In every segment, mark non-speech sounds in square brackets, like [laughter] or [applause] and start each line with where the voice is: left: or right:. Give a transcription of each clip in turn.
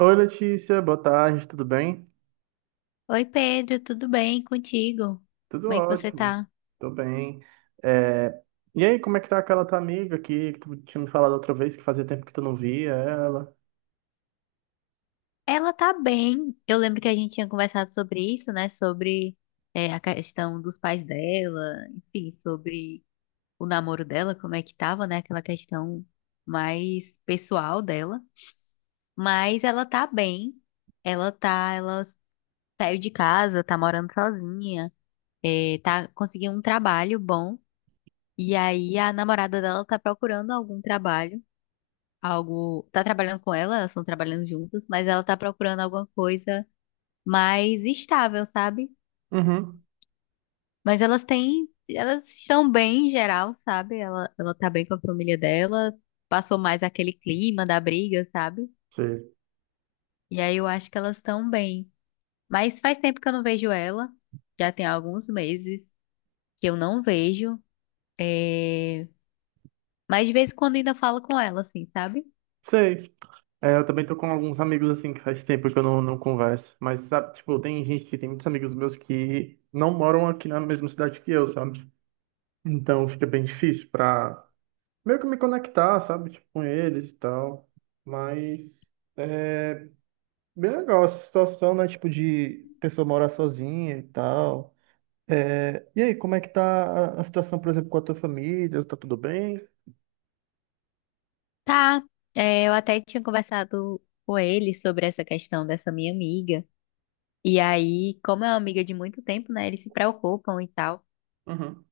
right: Oi, Letícia, boa tarde, tudo bem?
left: Oi Pedro, tudo bem contigo?
right: Tudo
left: Como é que você
right: ótimo,
left: tá?
right: tô bem. É, E aí, como é que tá aquela tua amiga aqui que tu tinha me falado outra vez que fazia tempo que tu não via ela?
left: Ela tá bem. Eu lembro que a gente tinha conversado sobre isso, né? Sobre a questão dos pais dela, enfim, sobre o namoro dela, como é que tava, né? Aquela questão mais pessoal dela. Mas ela tá bem. Ela saiu de casa, tá morando sozinha, tá conseguindo um trabalho bom. E aí a namorada dela tá procurando algum trabalho. Algo. Tá trabalhando com ela, elas estão trabalhando juntas, mas ela tá procurando alguma coisa mais estável, sabe?
right: Uhum,
left: Mas elas têm. Elas estão bem em geral, sabe? Ela tá bem com a família dela, passou mais aquele clima da briga, sabe?
right: sei.
left: E aí eu acho que elas estão bem. Mas faz tempo que eu não vejo ela, já tem alguns meses que eu não vejo. É... Mas de vez em quando ainda falo com ela, assim, sabe?
right: Sei. É, eu também tô com alguns amigos assim que faz tempo que eu não converso, mas sabe, tipo, tem gente que tem muitos amigos meus que não moram aqui na mesma cidade que eu, sabe? Então fica bem difícil pra meio que me conectar, sabe? Tipo, com eles e tal. Mas. é, Bem legal essa situação, né? Tipo, de pessoa morar sozinha e tal. É, e aí, como é que tá a situação, por exemplo, com a tua família? Tá tudo bem?
left: Tá, eu até tinha conversado com ele sobre essa questão dessa minha amiga. E aí, como é uma amiga de muito tempo, né? Eles se preocupam e tal.
right: Uhum.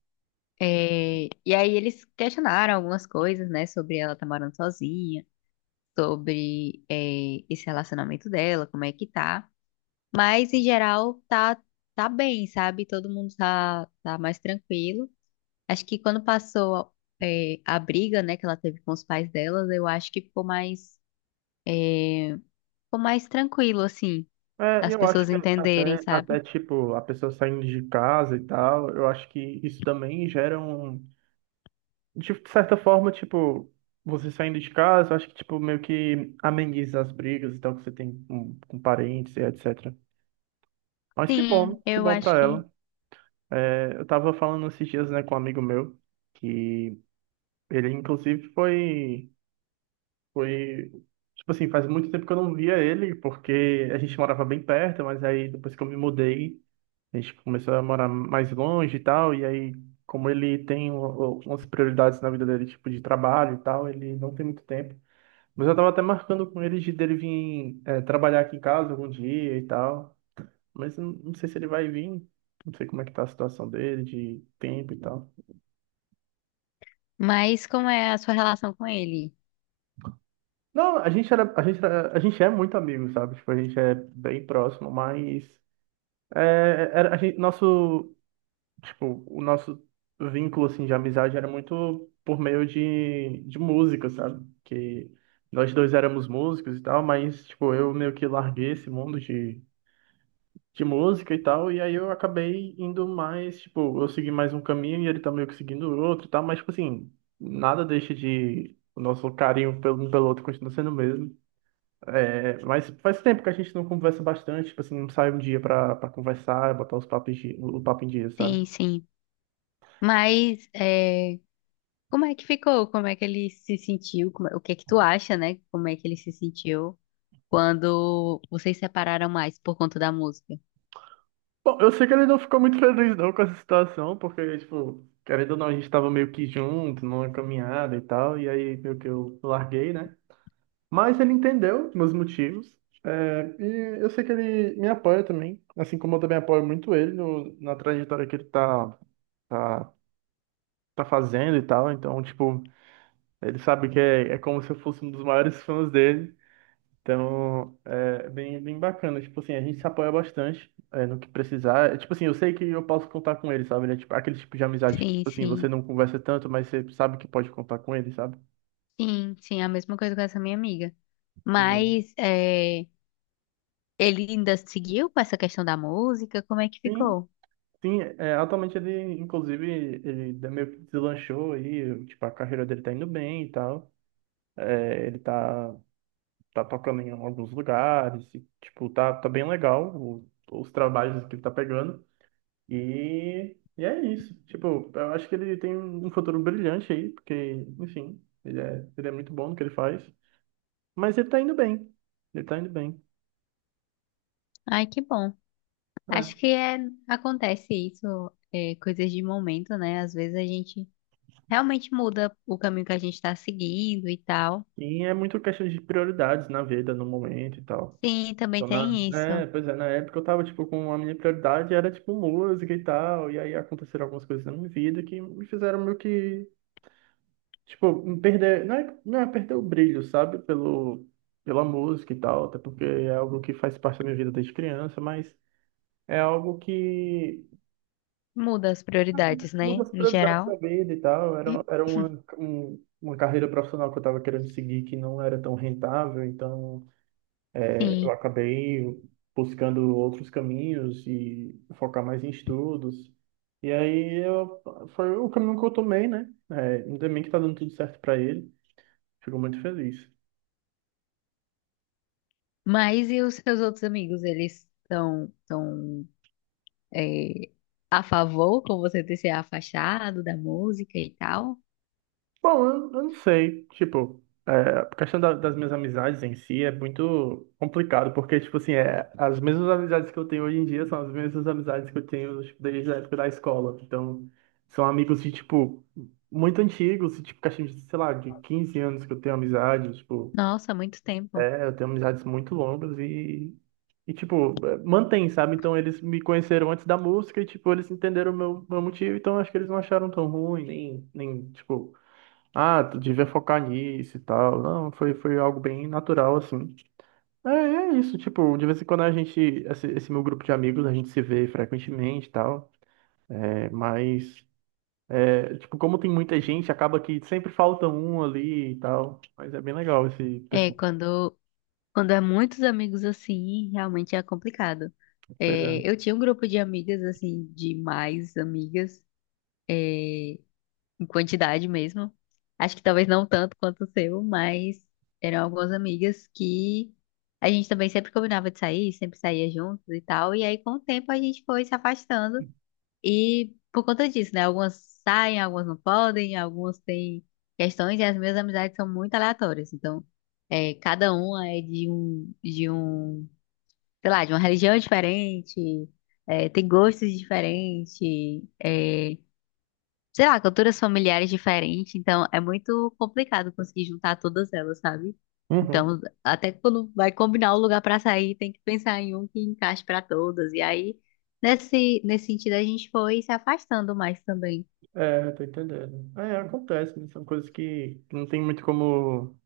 left: É, e aí eles questionaram algumas coisas, né? Sobre ela estar morando sozinha, sobre esse relacionamento dela, como é que tá. Mas em geral tá bem, sabe? Todo mundo tá mais tranquilo. Acho que quando passou a briga, né, que ela teve com os pais delas, eu acho que ficou mais. é, Ficou mais tranquilo, assim,
right: É,
left: as
right: eu acho
left: pessoas
right: que
left: entenderem,
right: até,
left: sabe?
right: tipo, a pessoa saindo de casa e tal, eu acho que isso também gera um... De certa forma, tipo, você saindo de casa, eu acho que, tipo, meio que ameniza as brigas e tal que você tem com parentes e etc. Mas
left: Sim,
right: que
left: eu
right: bom
left: acho
right: pra
left: que.
right: ela. É, eu tava falando esses dias, né, com um amigo meu, que ele, inclusive, foi. Tipo assim, faz muito tempo que eu não via ele, porque a gente morava bem perto, mas aí depois que eu me mudei, a gente começou a morar mais longe e tal. E aí, como ele tem umas prioridades na vida dele, tipo de trabalho e tal, ele não tem muito tempo. Mas eu tava até marcando com ele de dele vir trabalhar aqui em casa algum dia e tal. Mas eu não sei se ele vai vir, não sei como é que tá a situação dele, de tempo e tal.
left: Mas como é a sua relação com ele?
right: Não, a gente é muito amigo, sabe? Tipo, a gente é bem próximo, mas é, era, a gente, nosso, tipo, o nosso vínculo assim de amizade era muito por meio de música, sabe? Que nós dois éramos músicos e tal, mas tipo, eu meio que larguei esse mundo de música e tal, e aí eu acabei indo mais, tipo, eu segui mais um caminho e ele tá meio que seguindo o outro e tal, mas tipo assim, nada deixa de o nosso carinho pelo, um pelo outro continua sendo o mesmo. É, mas faz tempo que a gente não conversa bastante, tipo assim, não sai um dia pra conversar, é botar os o papo em dia, sabe?
left: Sim, sim. Mas é, como é que ficou? Como é que ele se sentiu? O que é que tu acha, né? Como é que ele se sentiu quando vocês separaram mais por conta da música?
right: Bom, eu sei que ele não ficou muito feliz não com essa situação, porque, tipo, querendo ou não, a gente tava meio que junto, numa caminhada e tal, e aí meio que eu larguei, né? Mas ele entendeu meus motivos, é, e eu sei que ele me apoia também, assim como eu também apoio muito ele na trajetória que ele tá, tá fazendo e tal, então, tipo, ele sabe que é como se eu fosse um dos maiores fãs dele. Então, é bem bacana. Tipo assim, a gente se apoia bastante é, no que precisar. É, tipo assim, eu sei que eu posso contar com ele, sabe? Ele é tipo, aquele tipo de amizade que,
left: Sim,
right: tipo assim, você
left: sim.
right: não conversa tanto, mas você sabe que pode contar com ele, sabe?
left: Sim, sim, a mesma coisa com essa minha amiga.
right: Uhum.
left: Mas é, ele ainda seguiu com essa questão da música? Como é que
right: Sim,
left: ficou?
right: sim. É, atualmente ele, inclusive, ele meio que deslanchou aí. Tipo, a carreira dele tá indo bem e tal. É, ele tá tocando em alguns lugares. E, tipo, tá bem legal os trabalhos que ele tá pegando. E é isso. Tipo, eu acho que ele tem um futuro brilhante aí, porque, enfim, ele é muito bom no que ele faz. Mas ele tá indo bem. Ele tá indo bem.
left: Ai, que bom. Acho
right: É.
left: que é, acontece isso, é, coisas de momento, né? Às vezes a gente realmente muda o caminho que a gente está seguindo e tal.
right: E é muito questão de prioridades na vida, no momento e tal.
left: Sim, também
right: Então, na,
left: tem isso.
right: pois é, na época eu tava, tipo, com a minha prioridade era, tipo, música e tal. E aí aconteceram algumas coisas na minha vida que me fizeram meio que, tipo, me perder. Não é perder o brilho, sabe? Pela música e tal. Até porque é algo que faz parte da minha vida desde criança, mas. É algo que
left: Muda as prioridades,
right: muda
left: né?
right: as
left: Em
right: prioridades da
left: geral.
right: vida e tal. Uma carreira profissional que eu estava querendo seguir que não era tão rentável, então eu
left: Sim.
right: acabei buscando outros caminhos e focar mais em estudos. E aí eu, foi o caminho que eu tomei, né? É, ainda bem que tá dando tudo certo para ele. Fico muito feliz.
left: Mas e os seus outros amigos? Eles estão tão, é, a favor com você ter se afastado da música e tal?
right: Bom, eu não sei. Tipo, é, a questão das minhas amizades em si é muito complicado, porque, tipo assim, é, as mesmas amizades que eu tenho hoje em dia são as mesmas amizades que eu tenho, tipo, desde a época da escola. Então, são amigos de, tipo, muito antigos, tipo, questão de, sei lá, de 15 anos que eu tenho amizade, tipo,
left: Nossa, muito tempo.
right: é, eu tenho amizades muito longas e tipo, é, mantém, sabe? Então, eles me conheceram antes da música e, tipo, eles entenderam o meu motivo, então acho que eles não acharam tão ruim, nem, tipo ah, tu devia focar nisso e tal. Não, foi algo bem natural, assim. É, é isso, tipo, de vez em quando a gente, esse meu grupo de amigos, a gente se vê frequentemente e tal. É, mas, tipo, como tem muita gente, acaba que sempre falta um ali e tal. Mas é bem legal esse
left: É,
right: pessoal.
left: quando Quando é muitos amigos assim, realmente é complicado.
right: Pois é.
left: É, eu tinha um grupo de amigas, assim, de mais amigas, em quantidade mesmo. Acho que talvez não tanto quanto o seu, mas eram algumas amigas que a gente também sempre combinava de sair, sempre saía juntos e tal. E aí, com o tempo, a gente foi se afastando. E por conta disso, né? Algumas saem, algumas não podem, algumas têm questões, e as minhas amizades são muito aleatórias. Então, é, cada uma é de um sei lá, de uma religião diferente, é, tem gostos diferentes, é, sei lá, culturas familiares diferentes, então é muito complicado conseguir juntar todas elas, sabe?
right: Uhum.
left: Então, até quando vai combinar o lugar pra sair, tem que pensar em um que encaixe pra todas. E aí, nesse sentido, a gente foi se afastando mais também.
right: É, tô entendendo. É, acontece, né? São coisas que não tem muito como.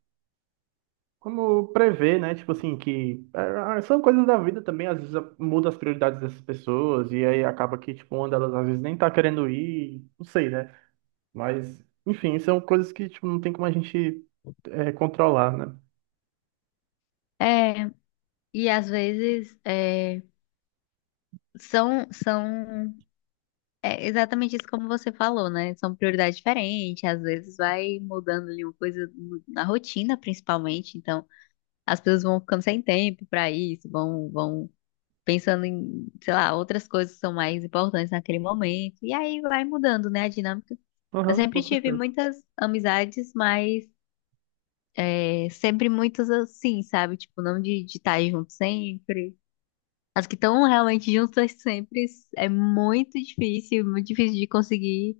right: Como prever, né? Tipo assim, são coisas da vida também, às vezes muda as prioridades dessas pessoas, e aí acaba que, tipo, uma delas às vezes nem tá querendo ir, não sei, né? Mas, enfim, são coisas que, tipo, não tem como a gente é, controlar, né?
left: É, e às vezes é, são É exatamente isso como você falou, né? São prioridades diferentes, às vezes vai mudando ali uma coisa na rotina, principalmente, então as pessoas vão ficando sem tempo para isso, vão pensando em, sei lá, outras coisas que são mais importantes naquele momento, e aí vai mudando, né, a dinâmica. Eu
right: Aham,
left: sempre
right: com
left: tive
right: certeza.
left: muitas amizades, mas é, sempre muitas assim, sabe? Tipo, não de estar junto sempre. As que estão realmente juntas [laughs] sempre é muito difícil de conseguir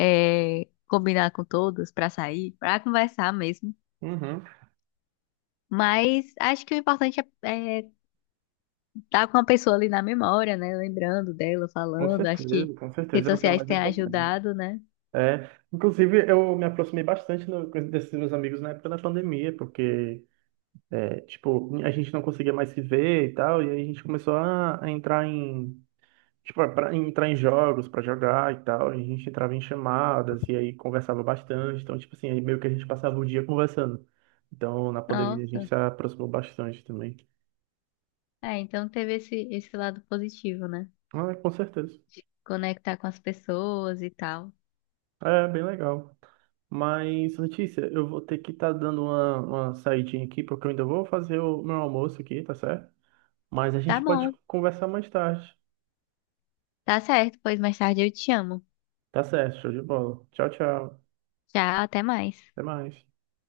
left: é, combinar com todos pra sair, pra conversar mesmo.
right: Uhum.
left: Mas acho que o importante é estar com a pessoa ali na memória, né? Lembrando dela, falando. Acho que
right: Com
left: redes
right: certeza, é o que é
left: sociais
right: mais
left: têm
right: importante.
left: ajudado, né?
right: É, inclusive, eu me aproximei bastante no, desses meus amigos na época da pandemia, porque, é, tipo, a gente não conseguia mais se ver e tal, e aí a gente começou a entrar em tipo, para entrar em jogos, pra jogar e tal, a gente entrava em chamadas e aí conversava bastante. Então, tipo assim, aí meio que a gente passava o dia conversando. Então, na pandemia a gente
left: Nossa.
right: se aproximou bastante também.
left: É, então teve esse lado positivo, né?
right: Ah, com certeza.
left: Conectar com as pessoas e tal.
right: É bem legal. Mas, Letícia, eu vou ter que estar dando uma saidinha aqui, porque eu ainda vou fazer o meu almoço aqui, tá certo? Mas a
left: Tá
right: gente pode
left: bom,
right: conversar mais tarde.
left: tá certo, pois mais tarde eu te amo.
right: Tá certo, show de bola. Tchau, tchau.
left: Tchau, até mais.
right: Até mais.